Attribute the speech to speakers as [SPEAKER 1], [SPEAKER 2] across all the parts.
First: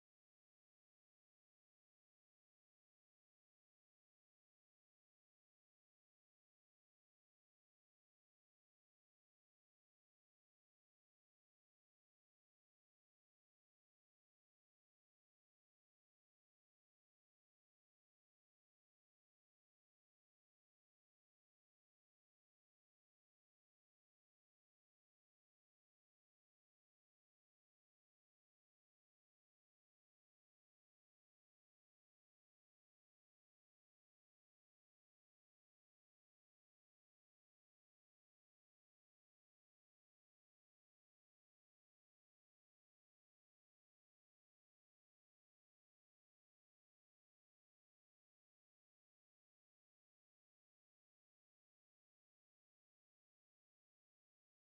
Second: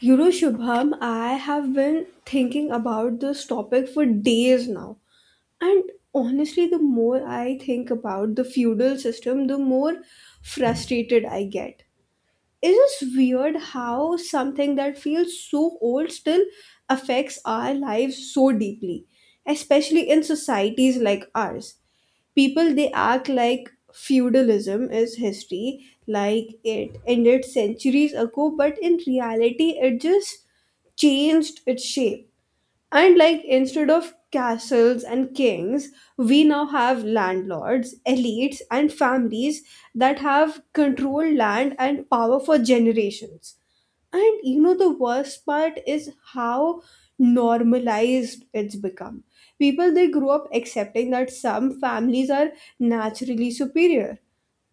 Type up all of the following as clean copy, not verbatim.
[SPEAKER 1] You know, Shubham, I have been thinking about this topic for days now. And honestly, the more I think about the feudal system, the more frustrated I get. It's just weird how something that feels so old still affects our lives so deeply, especially in societies like ours. People, they act like feudalism is history, like it ended centuries ago, but in reality it just changed its shape. And like, instead of castles and kings, we now have landlords, elites, and families that have controlled land and power for generations. And you know, the worst part is how normalized it's become. People, they grow up accepting that some families are naturally superior.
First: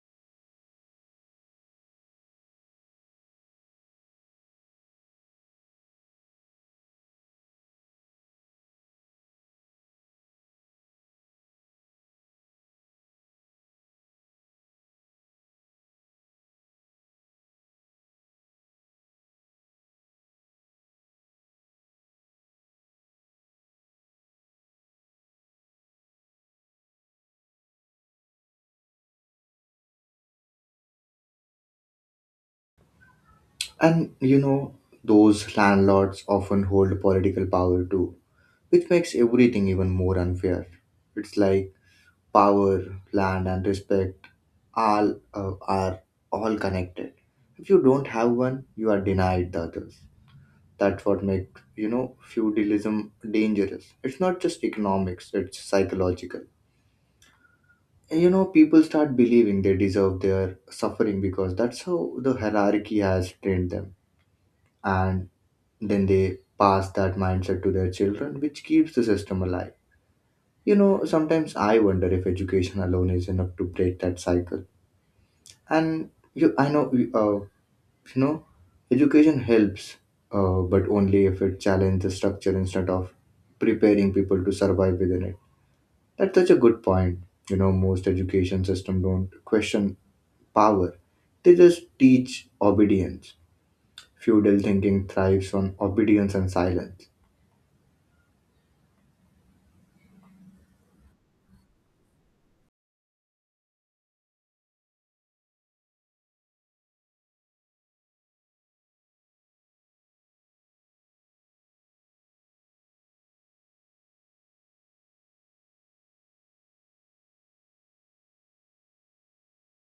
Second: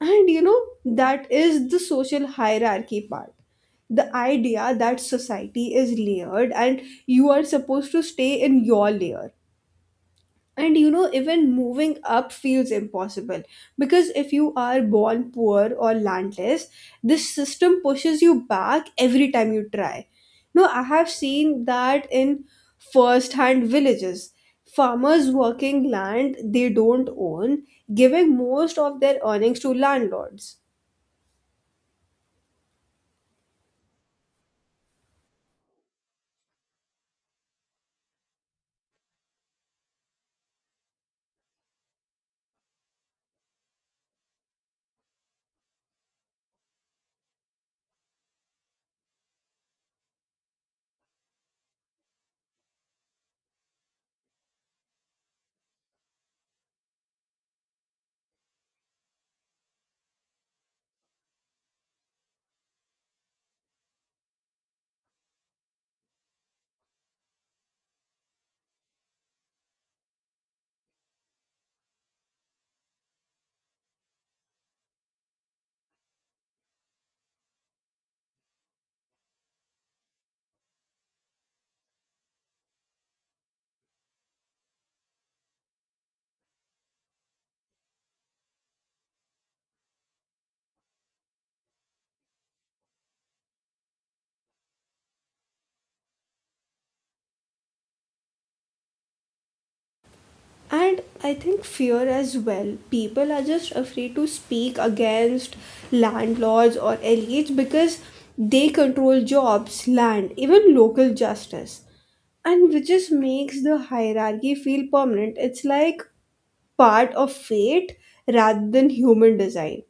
[SPEAKER 1] And you know, that is the social hierarchy part. The idea that society is layered and you are supposed to stay in your layer, and you know, even moving up feels impossible because if you are born poor or landless, this system pushes you back every time you try. No, I have seen that in first hand villages, farmers working land they don't own, giving most of their earnings to landlords.
[SPEAKER 2] And you know, those landlords often hold political power too, which makes everything even more unfair. It's like power, land, and respect all are all connected. If you don't have one, you are denied the others. That's what makes feudalism dangerous. It's not just economics; it's psychological. People start believing they deserve their suffering because that's how the hierarchy has trained them. And then they pass that mindset to their children, which keeps the system alive. You know, sometimes I wonder if education alone is enough to break that cycle. And you, I know, uh, you know, Education helps, but only if it challenges the structure instead of preparing people to survive within it. That's such a good point. You know, most education system don't question power; they just teach obedience. Feudal thinking thrives on obedience and silence.
[SPEAKER 1] And I think fear as well. People are just afraid to speak against landlords or elites because they control jobs, land, even local justice. And which just makes the hierarchy feel permanent. It's like part of fate rather than human design.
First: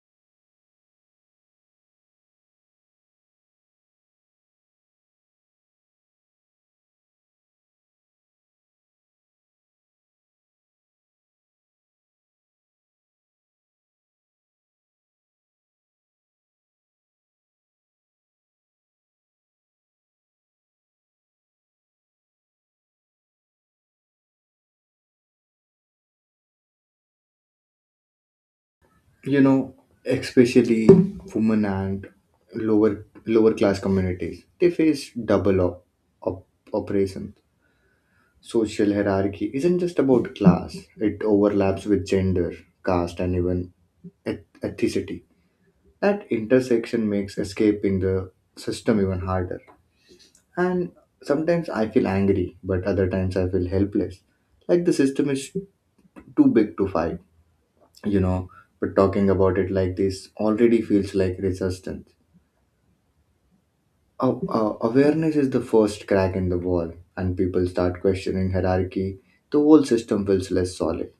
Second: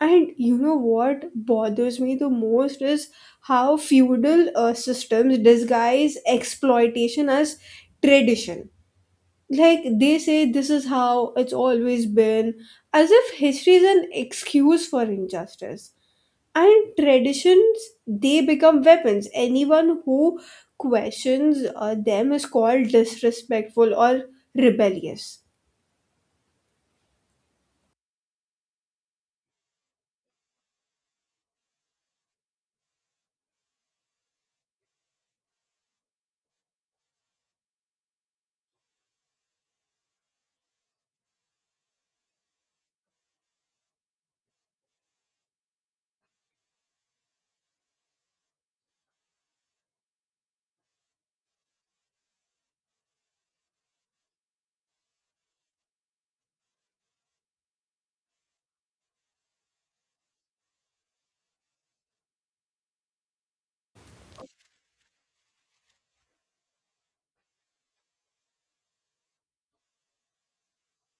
[SPEAKER 1] And you know what bothers me the most is how feudal systems disguise exploitation as tradition. Like, they say this is how it's always been, as if history is an excuse for injustice. And traditions, they become weapons. Anyone who questions them is called disrespectful or rebellious.
[SPEAKER 2] you know Especially women and lower class communities, they face double op- oppression. Social hierarchy isn't just about class, it overlaps with gender, caste, and even ethnicity. That intersection makes escaping the system even harder. And sometimes I feel angry, but other times I feel helpless, like the system is too big to fight. you know but talking about it like this already feels like resistance. Aw- aw- awareness is the first crack in the wall, and people start questioning hierarchy. The whole system feels less solid.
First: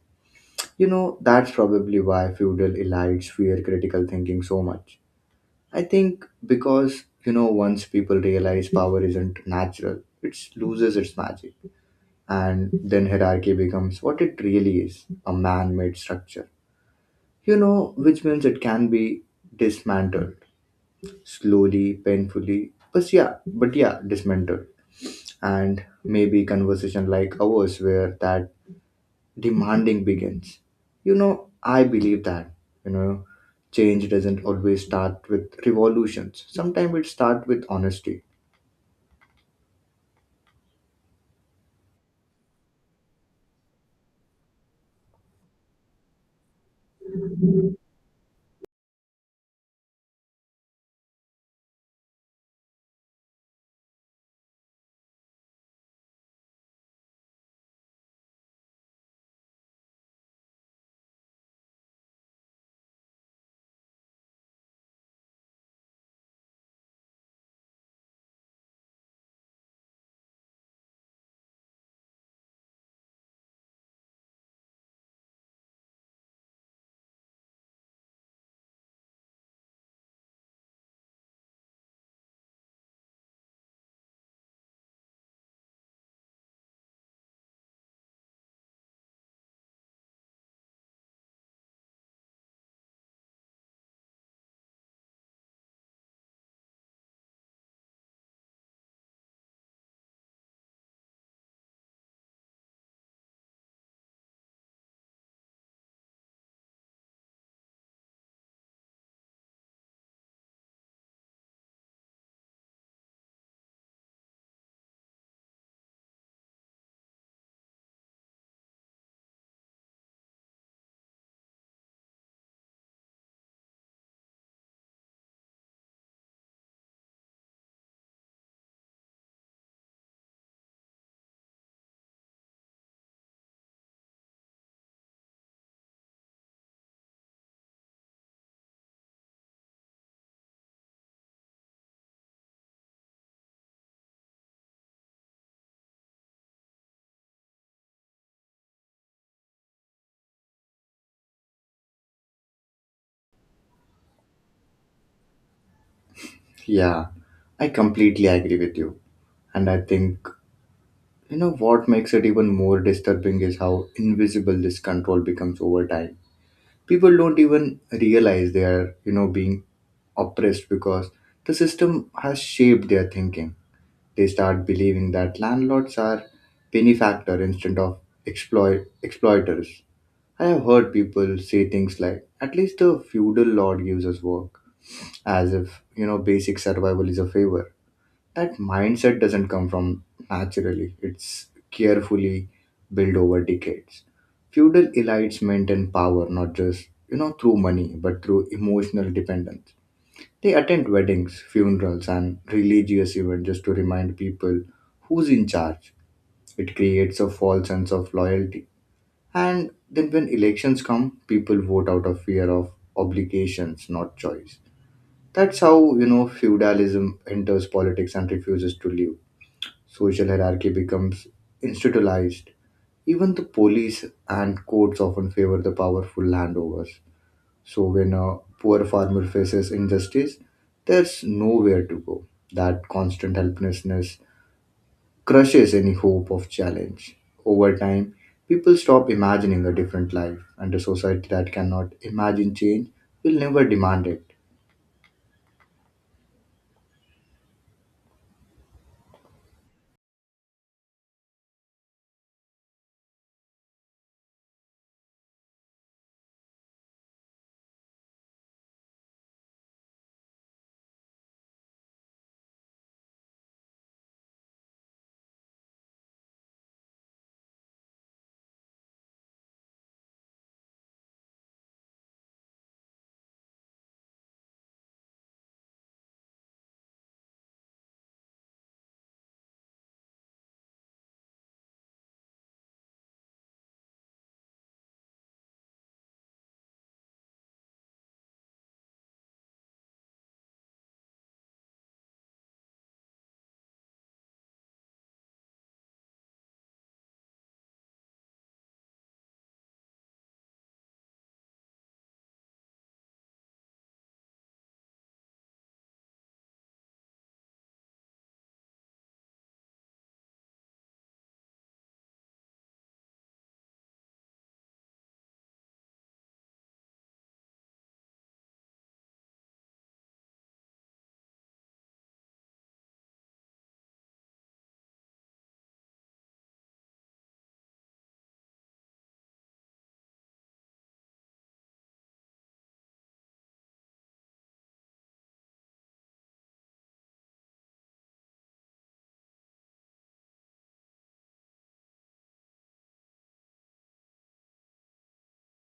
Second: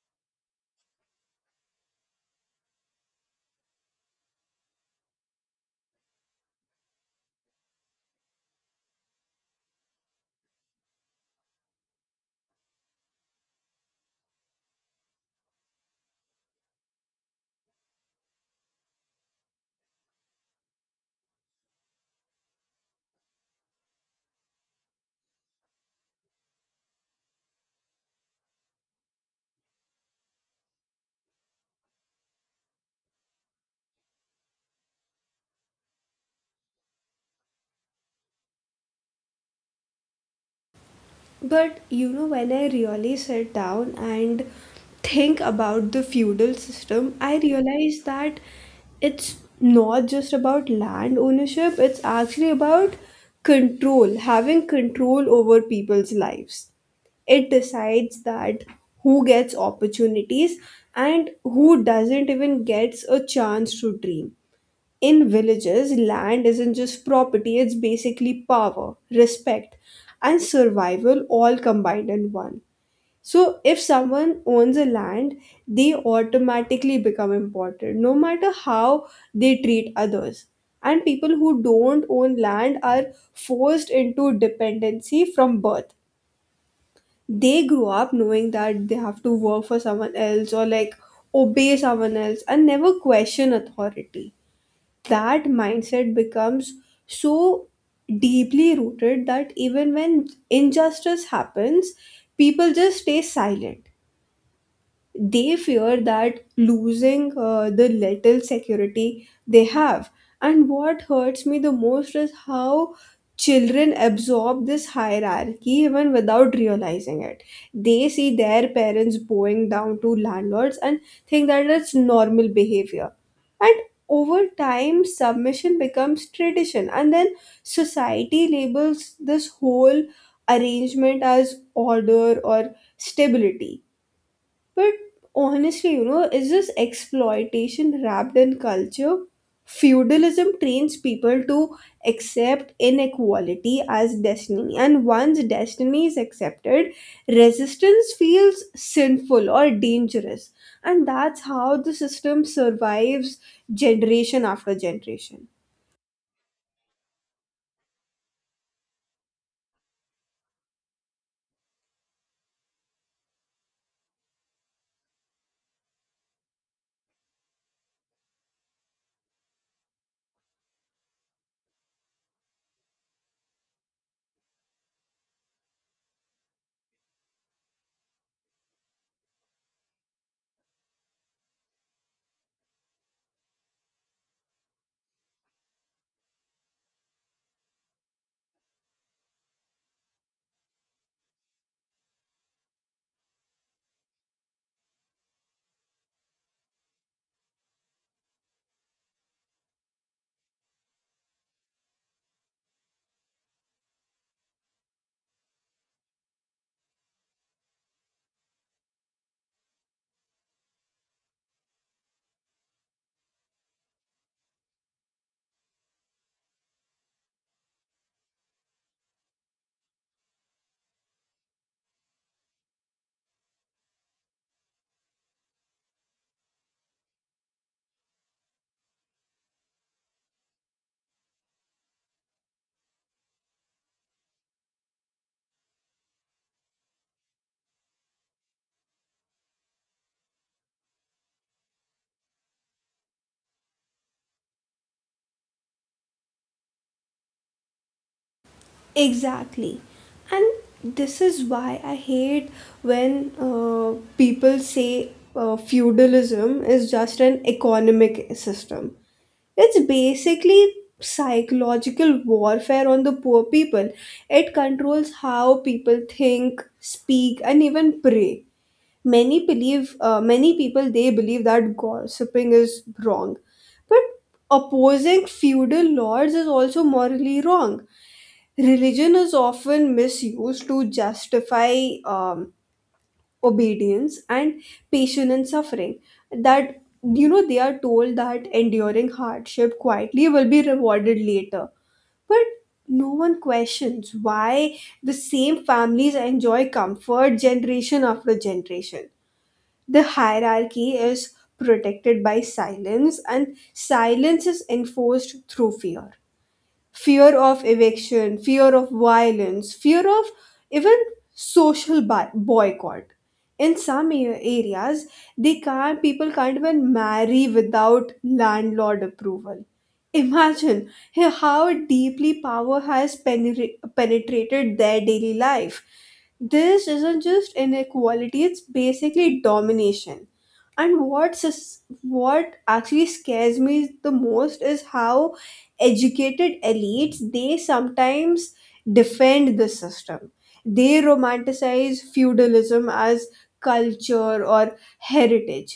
[SPEAKER 2] You know, that's probably why feudal elites fear critical thinking so much. I think because, once people realize power isn't natural, it loses its magic. And then hierarchy becomes what it really is, a man made structure. You know, which means it can be dismantled slowly, painfully, but yeah, dismantled. And maybe conversation like ours where that demanding begins. I believe that, you know, change doesn't always start with revolutions. Sometimes it starts with honesty.
[SPEAKER 1] But you know, when I really sit down and think about the feudal system, I realize that it's not just about land ownership, it's actually about control, having control over people's lives. It decides that who gets opportunities and who doesn't even gets a chance to dream. In villages, land isn't just property, it's basically power, respect, and survival all combined in one. So if someone owns a land, they automatically become important, no matter how they treat others. And people who don't own land are forced into dependency from birth. They grow up knowing that they have to work for someone else, or like, obey someone else and never question authority. That mindset becomes so deeply rooted that even when injustice happens, people just stay silent. They fear that losing the little security they have. And what hurts me the most is how children absorb this hierarchy even without realizing it. They see their parents bowing down to landlords and think that it's normal behavior. And over time, submission becomes tradition, and then society labels this whole arrangement as order or stability. But honestly, you know, is this exploitation wrapped in culture? Feudalism trains people to accept inequality as destiny, and once destiny is accepted, resistance feels sinful or dangerous, and that's how the system survives generation after generation.
[SPEAKER 2] Yeah, I completely agree with you. And I think, what makes it even more disturbing is how invisible this control becomes over time. People don't even realize they are, being oppressed because the system has shaped their thinking. They start believing that landlords are benefactor instead of exploiters. I have heard people say things like, "At least the feudal lord gives us work," as if basic survival is a favor. That mindset doesn't come from naturally. It's carefully built over decades. Feudal elites maintain power not just through money but through emotional dependence. They attend weddings, funerals, and religious events just to remind people who's in charge. It creates a false sense of loyalty. And then when elections come, people vote out of fear of obligations, not choice. That's how, feudalism enters politics and refuses to leave. Social hierarchy becomes institutionalized. Even the police and courts often favor the powerful landovers. So when a poor farmer faces injustice, there's nowhere to go. That constant helplessness crushes any hope of challenge. Over time, people stop imagining a different life, and a society that cannot imagine change will never demand it.
[SPEAKER 1] Exactly. And this is why I hate when people say feudalism is just an economic system. It's basically psychological warfare on the poor people. It controls how people think, speak, and even pray. Many believe, many people, they believe that gossiping is wrong. But opposing feudal lords is also morally wrong. Religion is often misused to justify um, obedience and patience and suffering. That, you know, they are told that enduring hardship quietly will be rewarded later. But no one questions why the same families enjoy comfort generation after generation. The hierarchy is protected by silence, and silence is enforced through fear. Fear of eviction, fear of violence, fear of even social boycott. In some areas, they can't. People can't even marry without landlord approval. Imagine how deeply power has penetrated their daily life. This isn't just inequality; it's basically domination. And what what actually scares me the most is how educated elites they sometimes defend the system. They romanticize feudalism as culture or heritage,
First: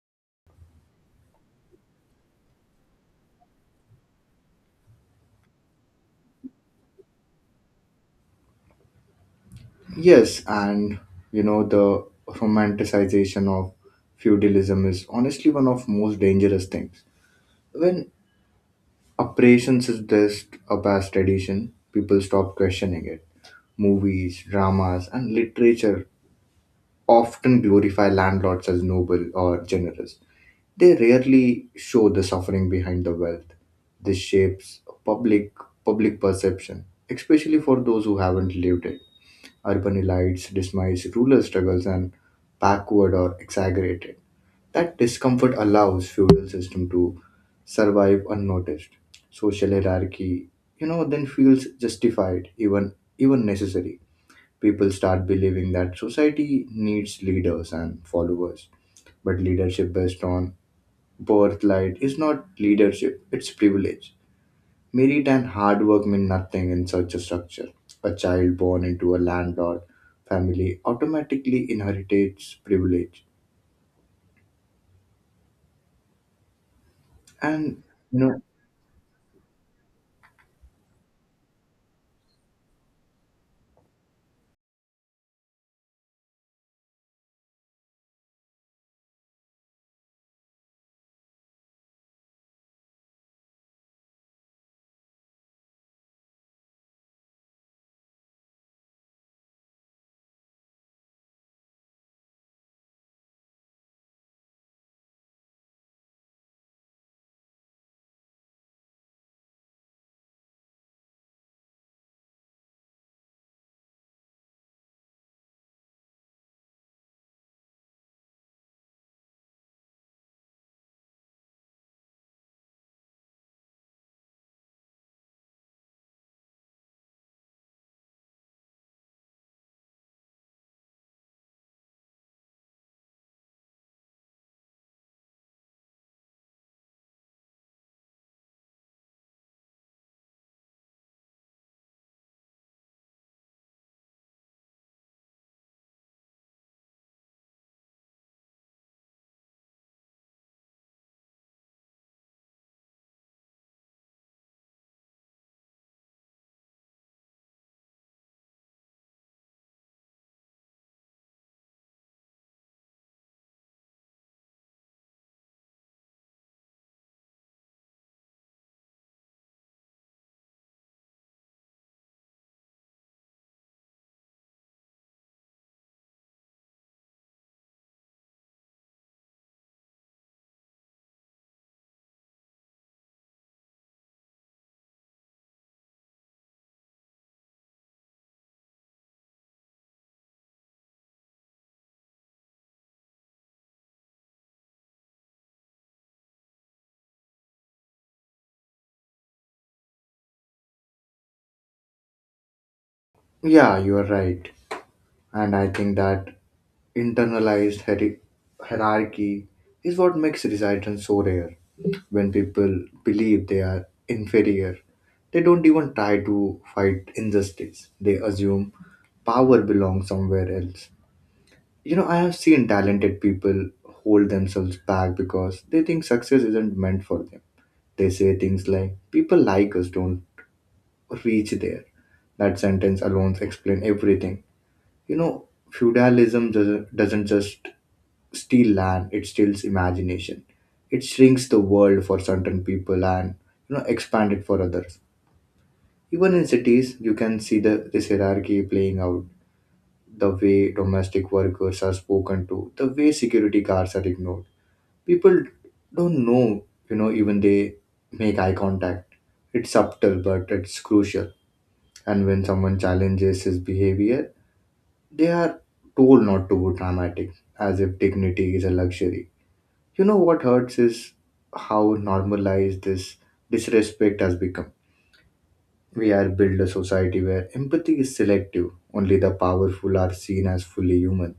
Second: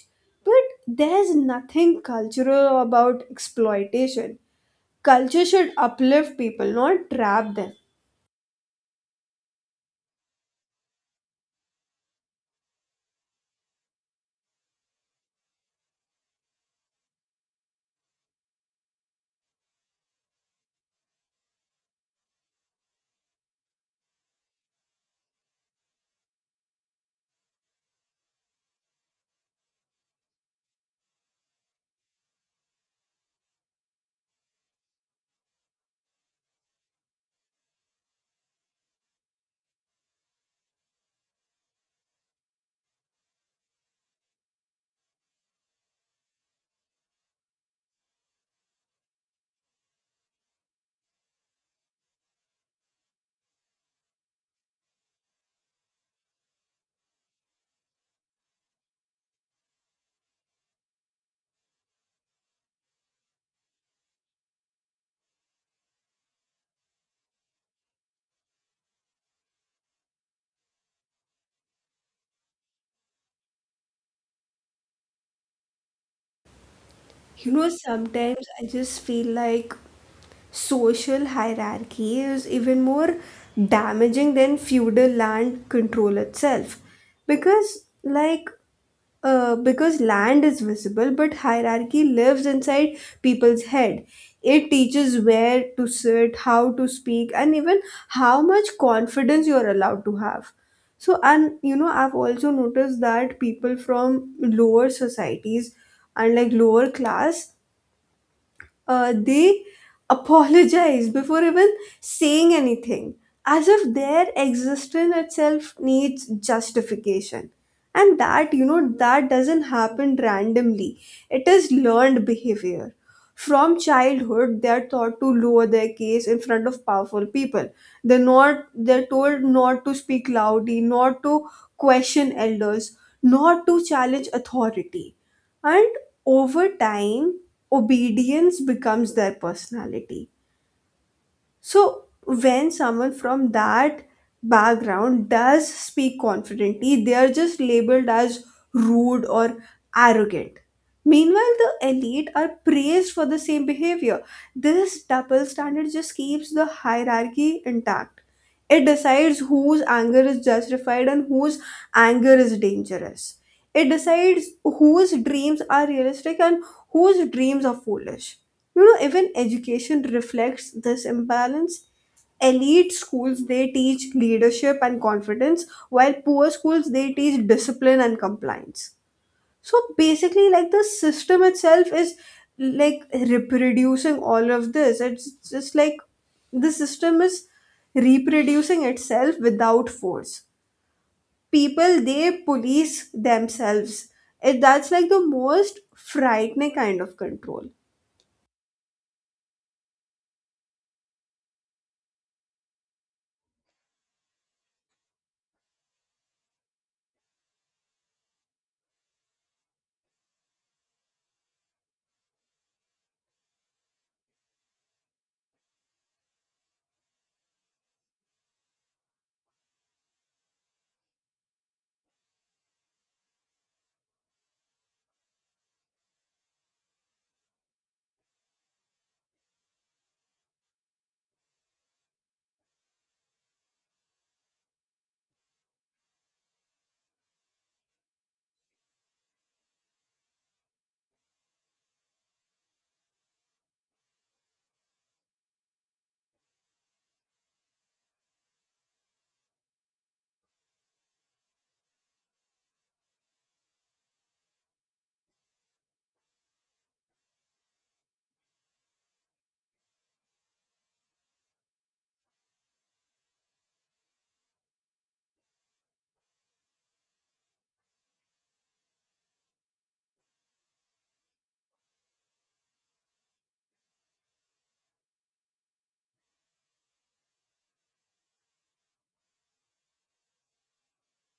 [SPEAKER 1] but there's nothing cultural about exploitation. Culture should uplift people, not trap them.
[SPEAKER 2] Yes, and the romanticization of feudalism is honestly one of most dangerous things. When operations is just a past tradition, people stop questioning it. Movies, dramas, and literature often glorify landlords as noble or generous. They rarely show the suffering behind the wealth. This shapes public perception, especially for those who haven't lived it. Urban elites dismiss rural struggles and backward or exaggerate it. That discomfort allows feudal system to survive unnoticed. Social hierarchy, then feels justified, even necessary. People start believing that society needs leaders and followers. But leadership based on birthright is not leadership, it's privilege. Merit and hard work mean nothing in such a structure. A child born into a landlord family automatically inherits privilege.
[SPEAKER 1] You know,
[SPEAKER 2] And you know,
[SPEAKER 1] sometimes I just feel like social hierarchy is even more damaging than feudal land control itself, because like, because land is visible, but hierarchy lives inside people's head. It teaches where to sit, how to speak, and even how much confidence you're allowed to have. So, and you know, I've also noticed that people from lower societies and like lower class, they apologize before even saying anything, as if their existence itself needs justification. And that, you know, that doesn't happen randomly, it is learned behavior. From childhood, they are taught to lower their case in front of powerful people. They're told not to speak loudly, not to question elders, not to challenge authority. And over time, obedience becomes their personality. So when someone from that background does speak confidently, they are just labeled as rude or arrogant. Meanwhile, the elite are praised for the same behavior. This double standard just keeps the hierarchy intact. It decides whose anger is justified and whose anger is dangerous. It decides whose dreams are realistic and whose dreams are foolish. You know, even education reflects this imbalance. Elite schools, they teach leadership and confidence, while poor schools, they teach discipline and compliance. So basically, like, the system itself is like reproducing all of this. It's just like the system is reproducing itself without force. People, they police themselves. It, that's like the most frightening kind of control.
[SPEAKER 2] yeah, you are right. And I think that internalized hierarchy is what makes resistance so rare. When people believe they are inferior, they don't even try to fight injustice. They assume power belongs somewhere else. I have seen talented people hold themselves back because they think success isn't meant for them. They say things like, people like us don't reach there. That sentence alone explains everything. Feudalism doesn't just steal land; it steals imagination. It shrinks the world for certain people and expand it for others. Even in cities, you can see the this hierarchy playing out. The way domestic workers are spoken to, the way security guards are ignored. People don't know, even they make eye contact. It's subtle, but it's crucial. And when someone challenges his behavior, they are told not to be dramatic, as if dignity is a luxury. What hurts is how normalized this disrespect has become. We are built a society where empathy is selective. Only the powerful are seen as fully human.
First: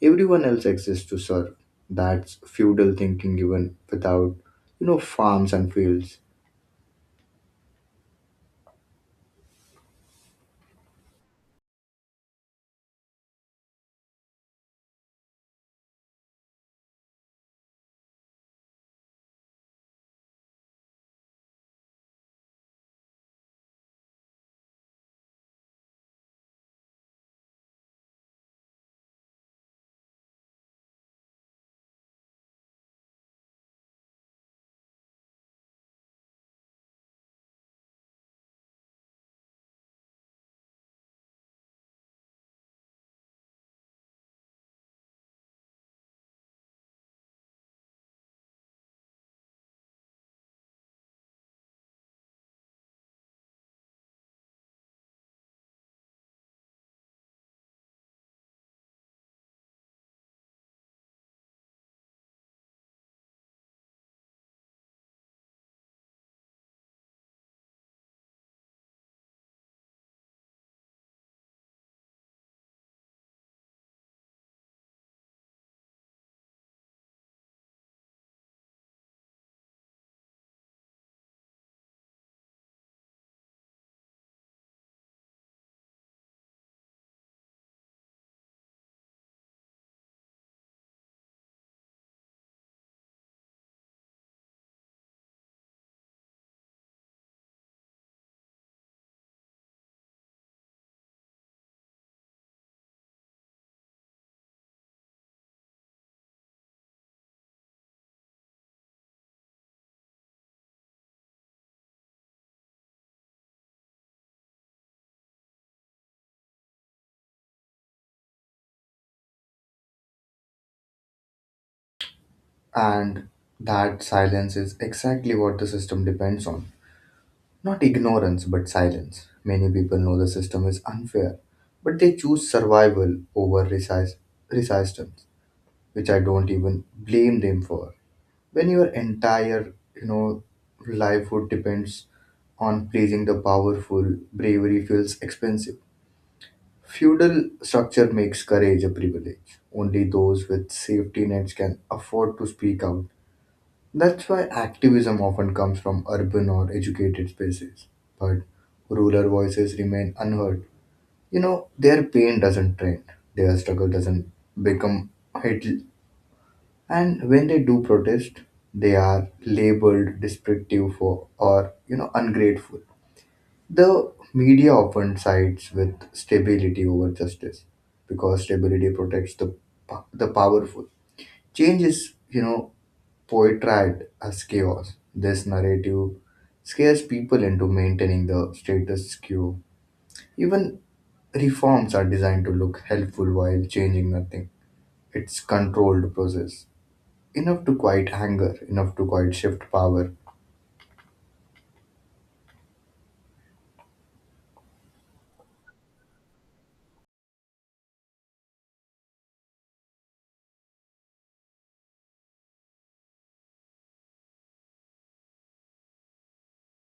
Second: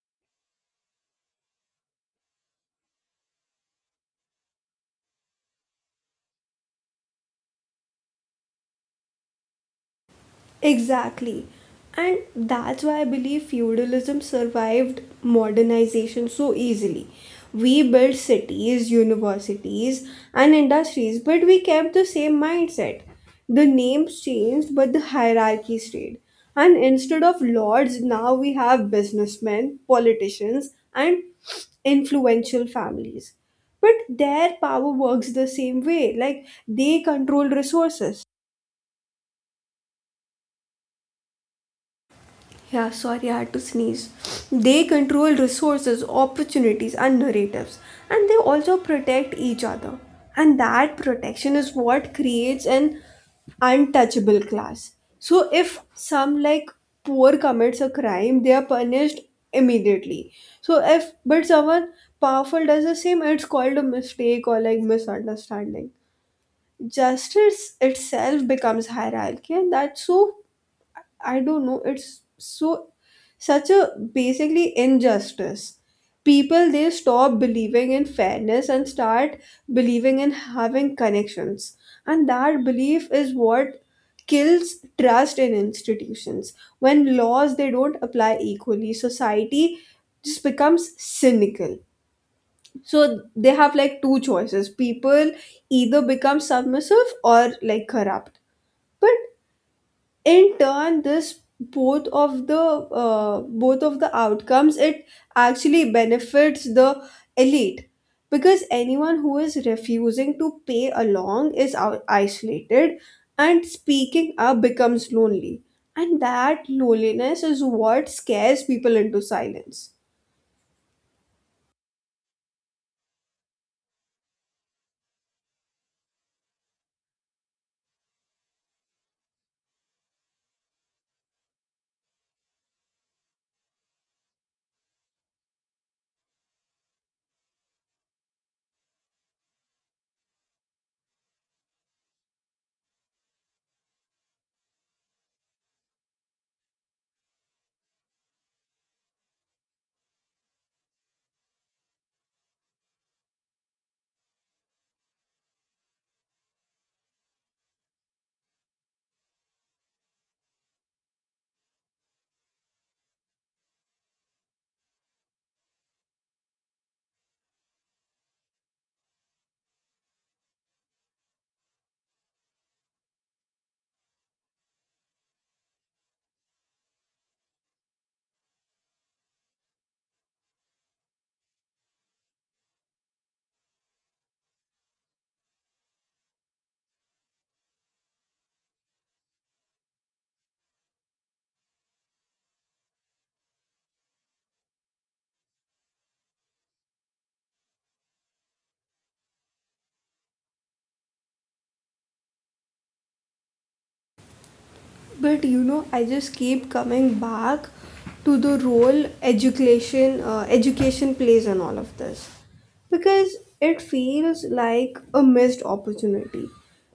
[SPEAKER 2] Everyone else exists to serve. That's feudal thinking even without, farms and fields.
[SPEAKER 1] Exactly. And that's why I believe feudalism survived modernization so easily. We built cities, universities, and industries, but we kept the same mindset. The names changed, but the hierarchy stayed. And instead of lords, now we have businessmen, politicians, and influential families. But their power works the same way, like, they control resources. Yeah, sorry, I had to sneeze. They control resources, opportunities, and narratives, and they also protect each other. And that protection is what creates an untouchable class. So if some like poor commits a crime, they are punished immediately. So if but someone powerful does the same, it's called a mistake or like misunderstanding. Justice itself becomes hierarchy, and that's so, I don't know. It's so such a basically injustice. People, they stop believing in fairness and start believing in having connections. And that belief is what kills trust in institutions. When laws they don't apply equally, society just becomes cynical. So they have like two choices. People either become submissive or like corrupt. But in turn this both of the outcomes, it actually benefits the elite, because anyone who is refusing to pay along is isolated, and speaking up becomes lonely, and that loneliness is what scares people into silence.
[SPEAKER 2] And that silence is exactly what the system depends on. Not ignorance, but silence. Many people know the system is unfair, but they choose survival over resistance, which I don't even blame them for. When your entire, livelihood depends on pleasing the powerful, bravery feels expensive. Feudal structure makes courage a privilege. Only those with safety nets can afford to speak out. That's why activism often comes from urban or educated spaces, but rural voices remain unheard. Their pain doesn't trend, their struggle doesn't become hit, and when they do protest, they are labeled destructive for or ungrateful. The media often sides with stability over justice because stability protects the powerful. Change is portrayed as chaos. This narrative scares people into maintaining the status quo. Even reforms are designed to look helpful while changing nothing. It's controlled process, enough to quiet anger, enough to quiet shift power.
[SPEAKER 1] But you know, I just keep coming back to the role education, education plays in all of this, because it feels like a missed opportunity.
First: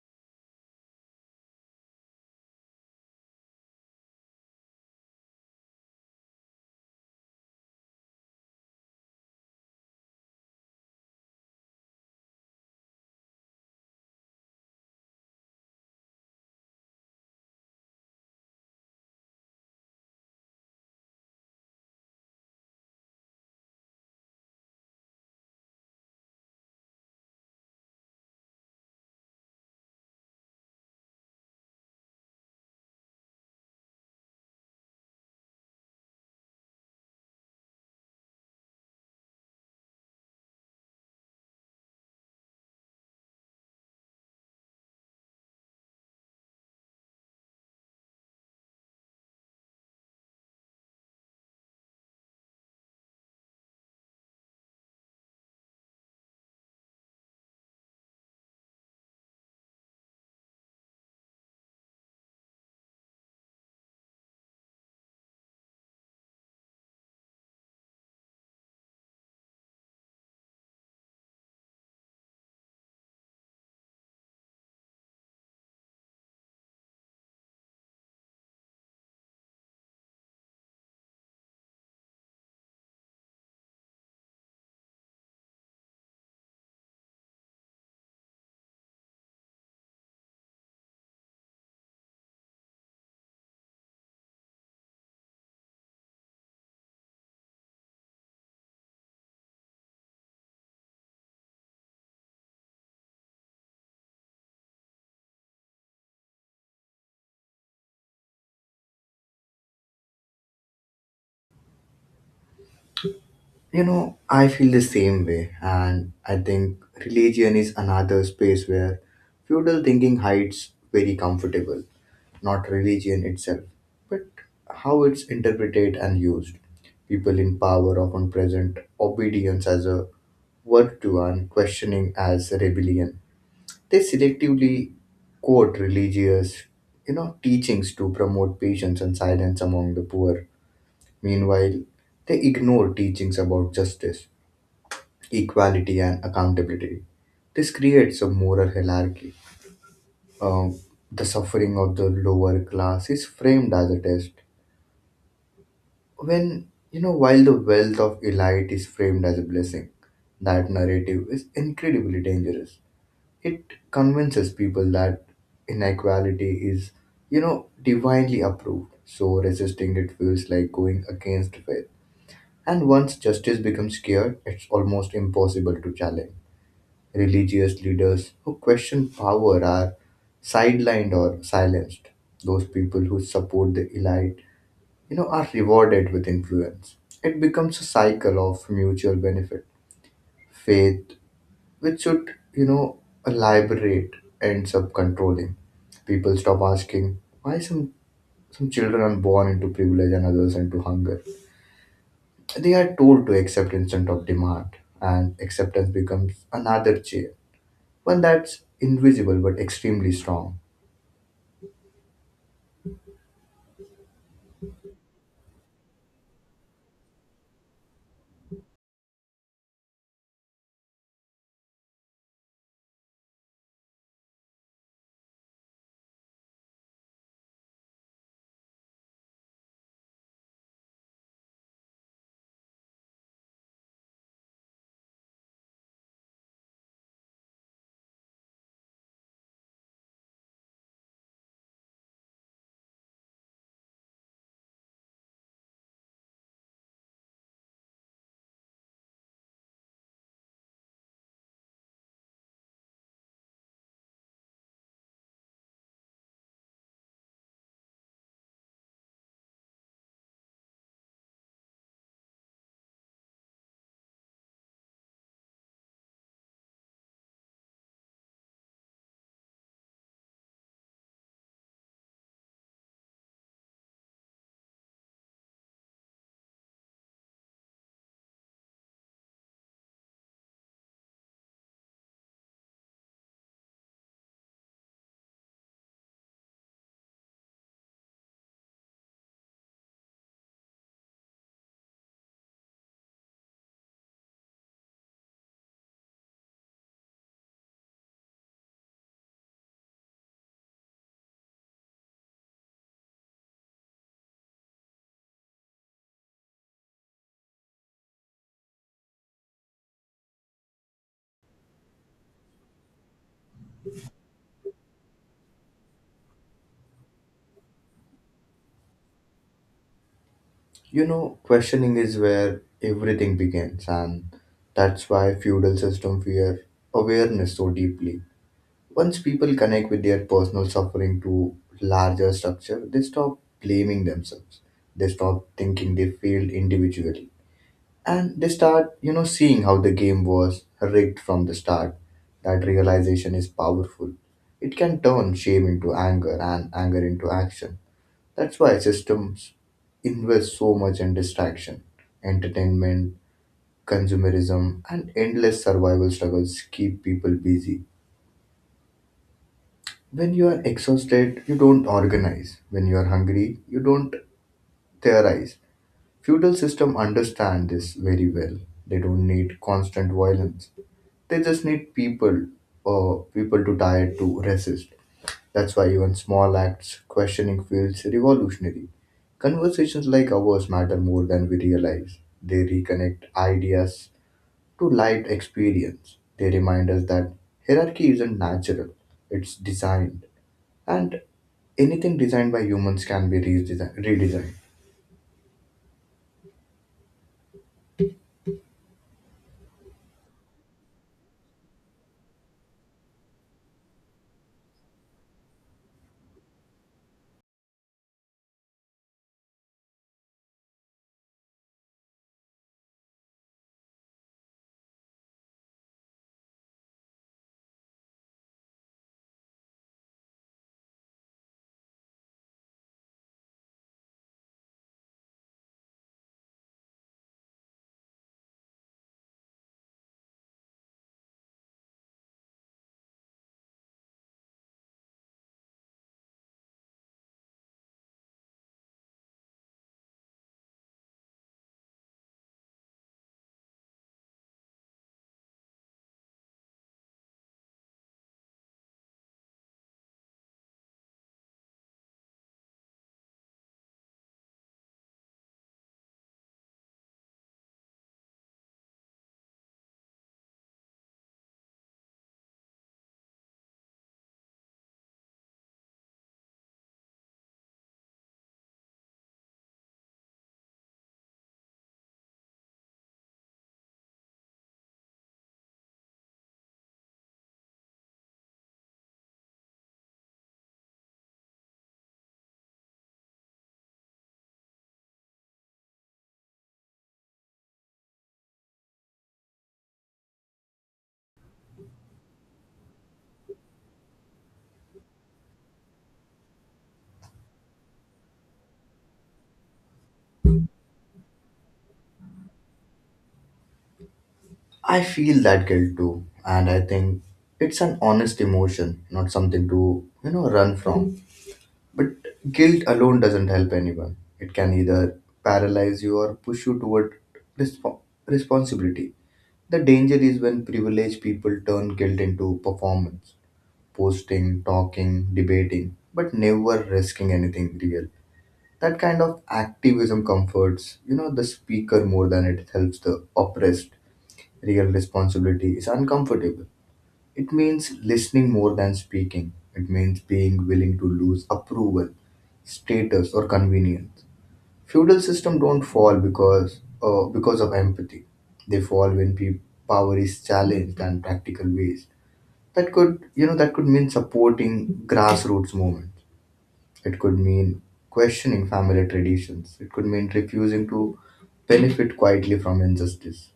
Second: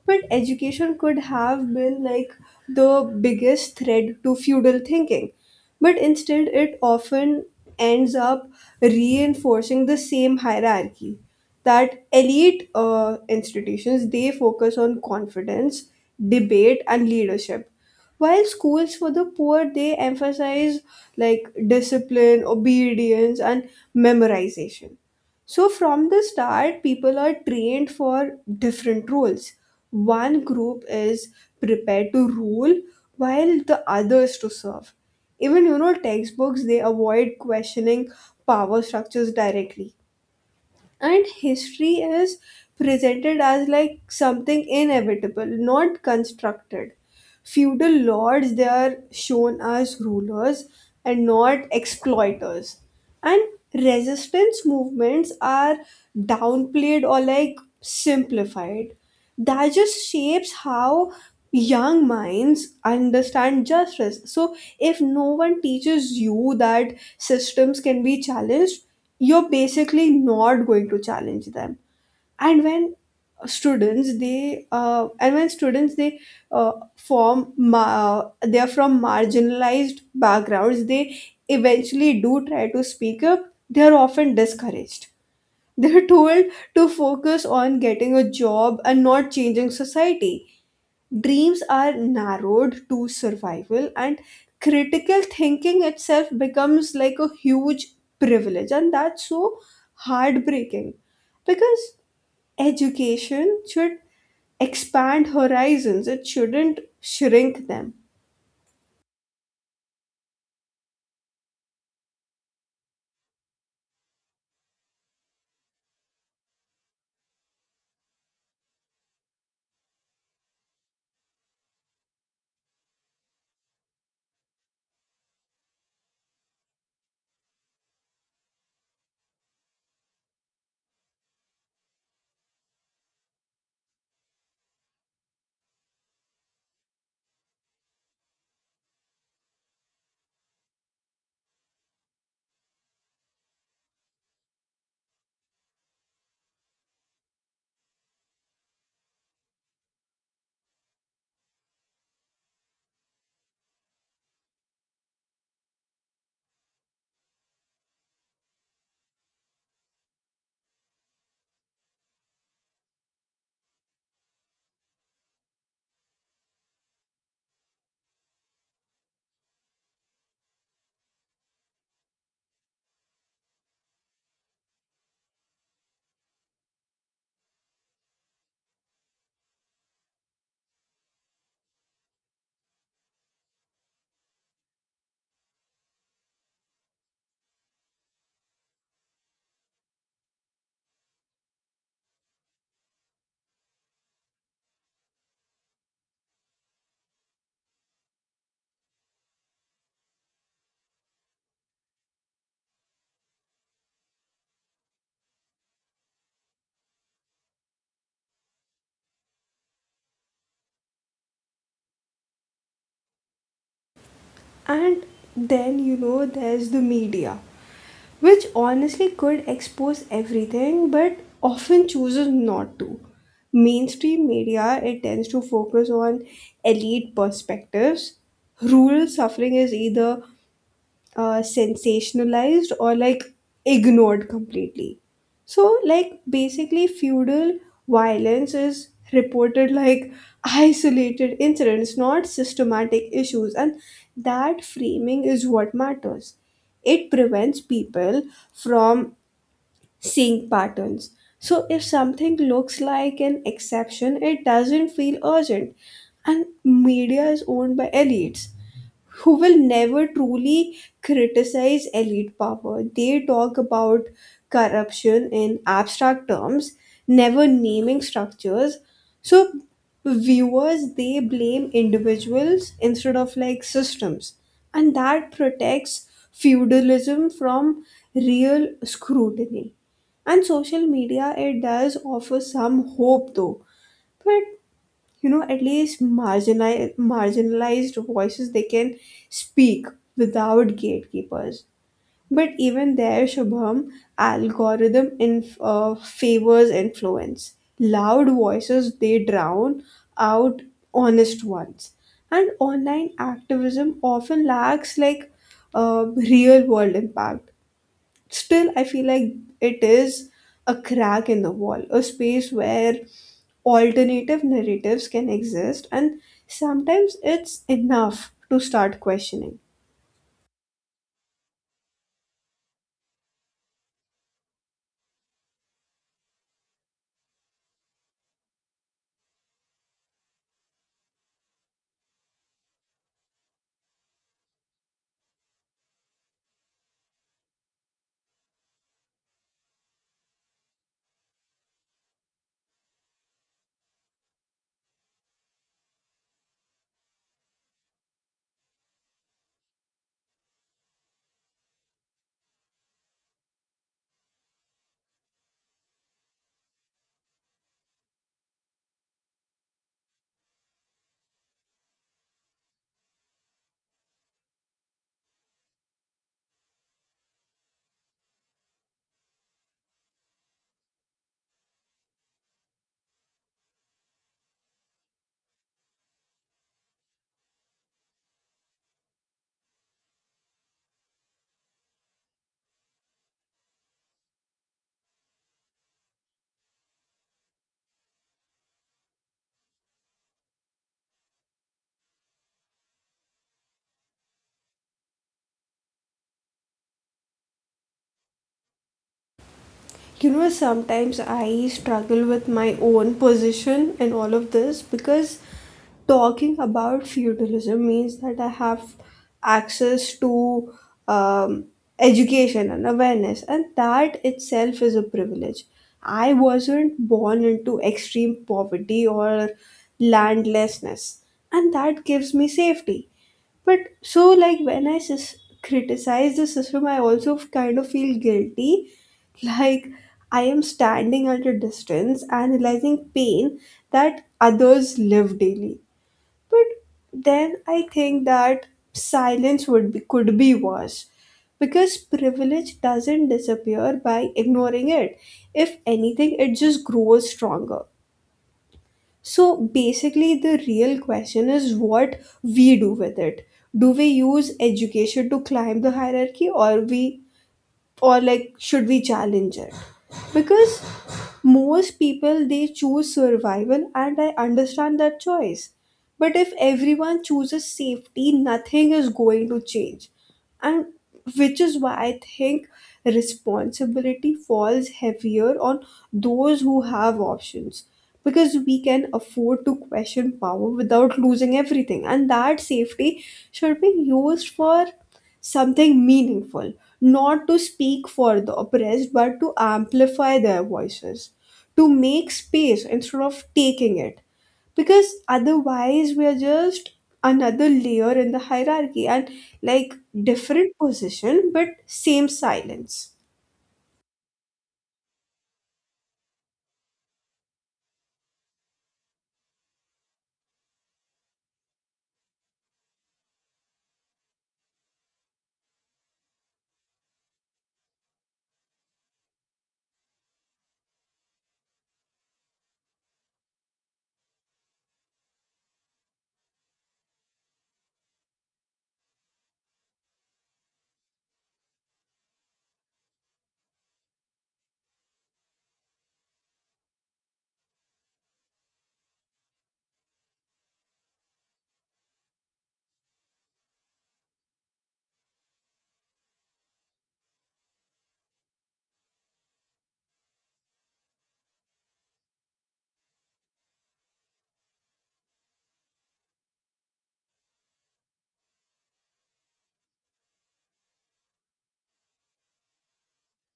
[SPEAKER 1] But education could have been like the biggest thread to feudal thinking. But instead, it often ends up reinforcing the same hierarchy. That elite institutions, they focus on confidence, debate, and leadership, while schools for the poor, they emphasize like discipline, obedience, and memorization. So from the start, people are trained for different roles. One group is prepared to rule, while the others to serve. Even you know textbooks, they avoid questioning power structures directly, and history is presented as like something inevitable, not constructed. Feudal lords, they are shown as rulers and not exploiters. And resistance movements are downplayed or like simplified. That just shapes how young minds understand justice. So if no one teaches you that systems can be challenged, you're basically not going to challenge them. And when students they and when students they they're from marginalized backgrounds, they eventually do try to speak up, they're often discouraged. They're told to focus on getting a job and not changing society. Dreams are narrowed to survival, and critical thinking itself becomes like a huge privilege, and that's so heartbreaking, because education should expand horizons, it shouldn't shrink them.
[SPEAKER 2] I feel the same way, and I think religion is another space where feudal thinking hides very comfortable, not religion itself, but how it's interpreted and used. People in power often present obedience as a virtue and questioning as a rebellion. They selectively quote religious, teachings to promote patience and silence among the poor. Meanwhile, they ignore teachings about justice, equality, and accountability. This creates a moral hierarchy. Um, the suffering of the lower class is framed as a test, When while the wealth of elite is framed as a blessing. That narrative is incredibly dangerous. It convinces people that inequality is, divinely approved. So resisting it feels like going against faith. And once justice becomes scared, it's almost impossible to challenge. Religious leaders who question power are sidelined or silenced. Those people who support the elite, are rewarded with influence. It becomes a cycle of mutual benefit. Faith, which should, liberate, ends up controlling. People stop asking why some children are born into privilege and others into hunger. They are told to accept instead of demand, and acceptance becomes another chair. One that's invisible but extremely strong.
[SPEAKER 1] And then, you know, there's the media, which honestly could expose everything but often chooses not to. Mainstream media, it tends to focus on elite perspectives. Rural suffering is either sensationalized or like ignored completely. So like, basically, feudal violence is reported like isolated incidents, not systematic issues, and that framing is what matters. It prevents people from seeing patterns. So if something looks like an exception, it doesn't feel urgent. And media is owned by elites who will never truly criticize elite power. They talk about corruption in abstract terms, never naming structures. So viewers, they blame individuals instead of like systems, and that protects feudalism from real scrutiny. And social media, it does offer some hope though, but you know at least marginalized voices they can speak without gatekeepers, but even there, Shubham, algorithm in favors influence, loud voices they drown out honest ones. And online activism often lacks like uh, real world impact. Still, I feel like it is a crack in the wall, a space where alternative narratives can exist, and sometimes it's enough to start questioning.
[SPEAKER 2] Questioning is where everything begins, and that's why feudal system fear awareness so deeply. Once people connect with their personal suffering to larger structure, they stop blaming themselves. They stop thinking they failed individually. And they start, seeing how the game was rigged from the start. That realization is powerful. It can turn shame into anger and anger into action. That's why systems invest so much in distraction. Entertainment, consumerism, and endless survival struggles keep people busy. When you are exhausted, you don't organize. When you are hungry, you don't theorize. Feudal system understand this very well. They don't need constant violence. They just need people to die to resist. That's why even small acts questioning feels revolutionary. Conversations like ours matter more than we realize. They reconnect ideas to lived experience. They remind us that hierarchy isn't natural, it's designed. And anything designed by humans can be redesigned.
[SPEAKER 1] You know, sometimes I struggle with my own position in all of this, because talking about feudalism means that I have access to um, education and awareness, and that itself is a privilege. I wasn't born into extreme poverty or landlessness, and that gives me safety. But so, like, when criticize the system, I also kind of feel guilty. Like, I am standing at a distance and realizing pain that others live daily. But then I think that silence could be worse, because privilege doesn't disappear by ignoring it. If anything, it just grows stronger. So basically, the real question is what we do with it. Do we use education to climb the hierarchy, or we or like should we challenge it? Because most people they choose survival, and I understand that choice, but if everyone chooses safety, nothing is going to change. And which is why I think responsibility falls heavier on those who have options, because we can afford to question power without losing everything, and that safety should be used for something meaningful. Not to speak for the oppressed, but to amplify their voices, to make space instead of taking it, because otherwise we are just another layer in the hierarchy, and like, different position but same silence.
[SPEAKER 2] I feel that guilt too, and I think it's an honest emotion, not something to, run from. But guilt alone doesn't help anyone. It can either paralyze you or push you toward respo- responsibility. The danger is when privileged people turn guilt into performance, posting, talking, debating, but never risking anything real. That kind of activism comforts, the speaker more than it helps the oppressed. Real responsibility is uncomfortable, it means listening more than speaking. It means being willing to lose approval, status, or convenience. Feudal system don't fall because of empathy. They fall when power is challenged and practical ways. That could that could mean supporting grassroots movements. It could mean questioning family traditions. It could mean refusing to benefit quietly from injustice.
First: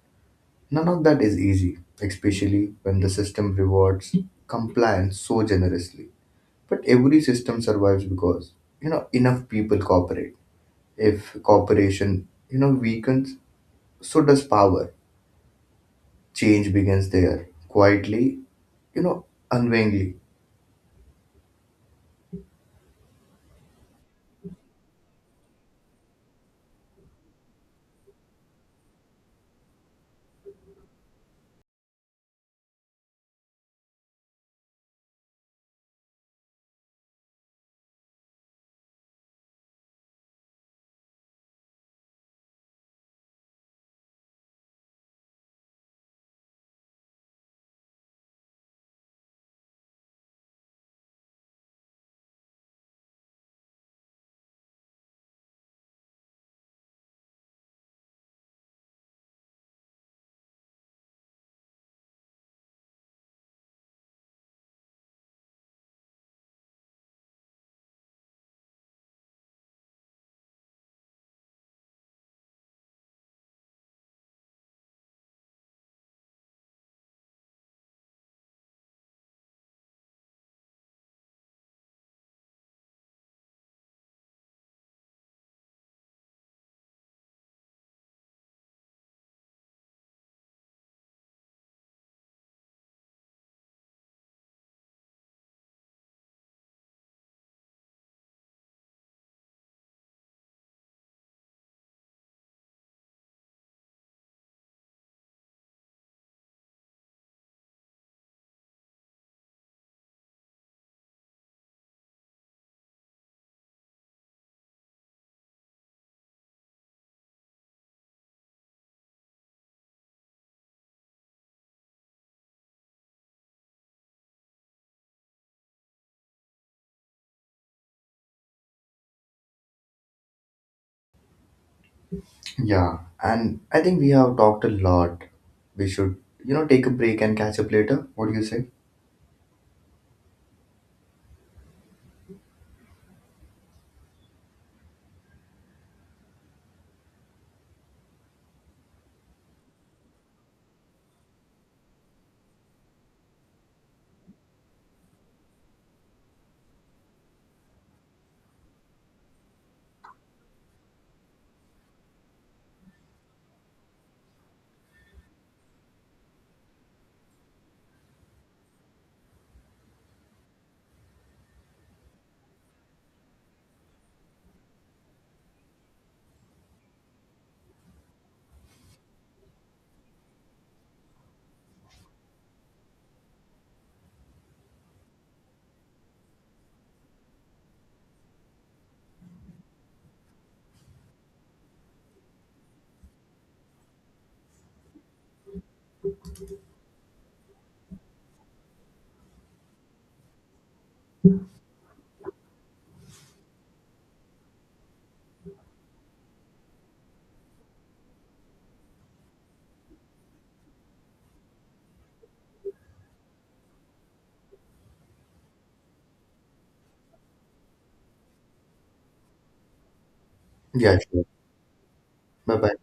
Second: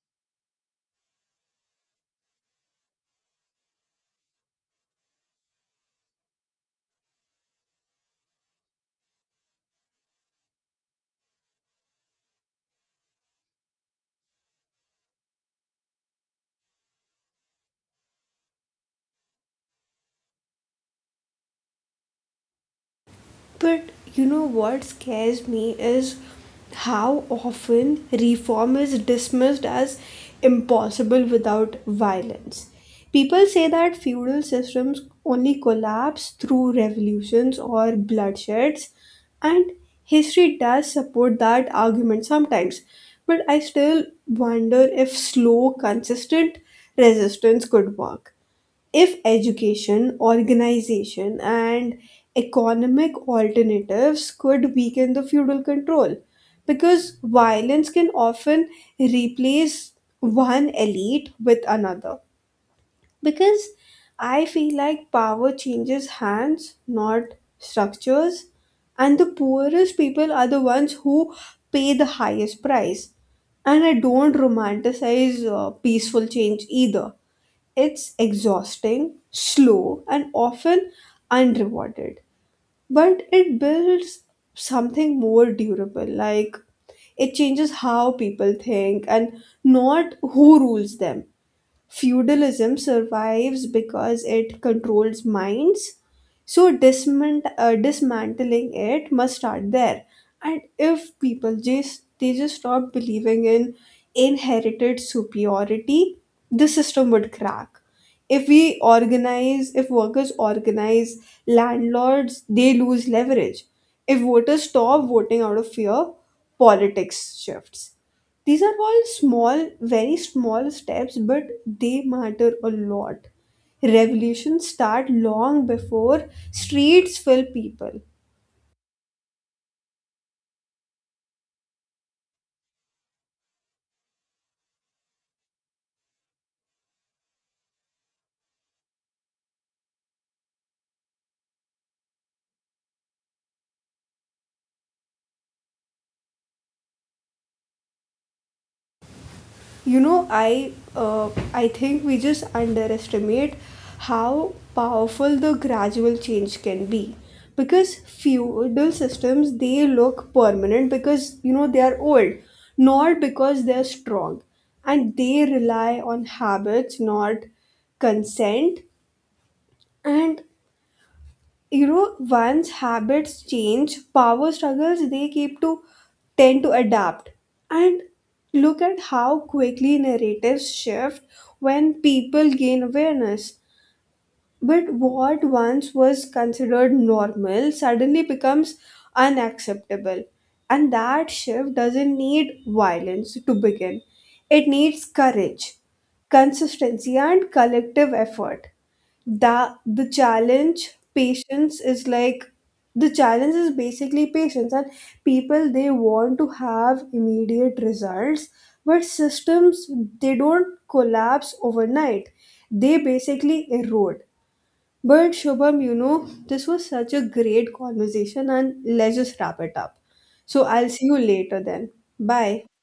[SPEAKER 2] None of that is easy, especially when the system rewards compliance so generously. But every system survives because enough people cooperate. If cooperation weakens, so does power. Change begins there, quietly, unwillingly.
[SPEAKER 1] But you know what scares me is how often reform is dismissed as impossible without violence. People say that feudal systems only collapse through revolutions or bloodsheds, and history does support that argument sometimes. But I still wonder if slow, consistent resistance could work. If education, organization, and economic alternatives could weaken the feudal control, because violence can often replace one elite with another. Because I feel like power changes hands, not structures, and the poorest people are the ones who pay the highest price. And I don't romanticize peaceful change either. It's exhausting, slow, and often unrewarded. But it builds something more durable. Like, it changes how people think and not who rules them. Feudalism survives because it controls minds, so dismantling it must start there. And if people just they just stop believing in inherited superiority, the system would crack. If we organize, if workers organize, landlords they lose leverage. If voters stop voting out of fear, politics shifts. These are all small, very small steps, but they matter a lot. Revolutions start long before streets fill people.
[SPEAKER 2] Yeah, and I think we have talked a lot. We should take a break and catch up later. What do you say?
[SPEAKER 1] You know, I think we just underestimate how powerful the gradual change can be. Because feudal systems they look permanent because you know they are old, not because they're strong, and they rely on habits, not consent. And you know, once habits change, power struggles they keep to tend to adapt. And look at how quickly narratives shift when people gain awareness. But what once was considered normal suddenly becomes unacceptable, and that shift doesn't need violence to begin. It needs courage, consistency, and collective effort. That the challenge patience is like The challenge is basically patience, and people they want to have immediate results, but systems they don't collapse overnight, they basically erode. But Shubham, you know, this was such a great conversation, and let's just wrap it up. So I'll
[SPEAKER 2] Yeah,
[SPEAKER 1] see you
[SPEAKER 2] sure.
[SPEAKER 1] later then.
[SPEAKER 2] Bye
[SPEAKER 1] Bye.
[SPEAKER 2] bye.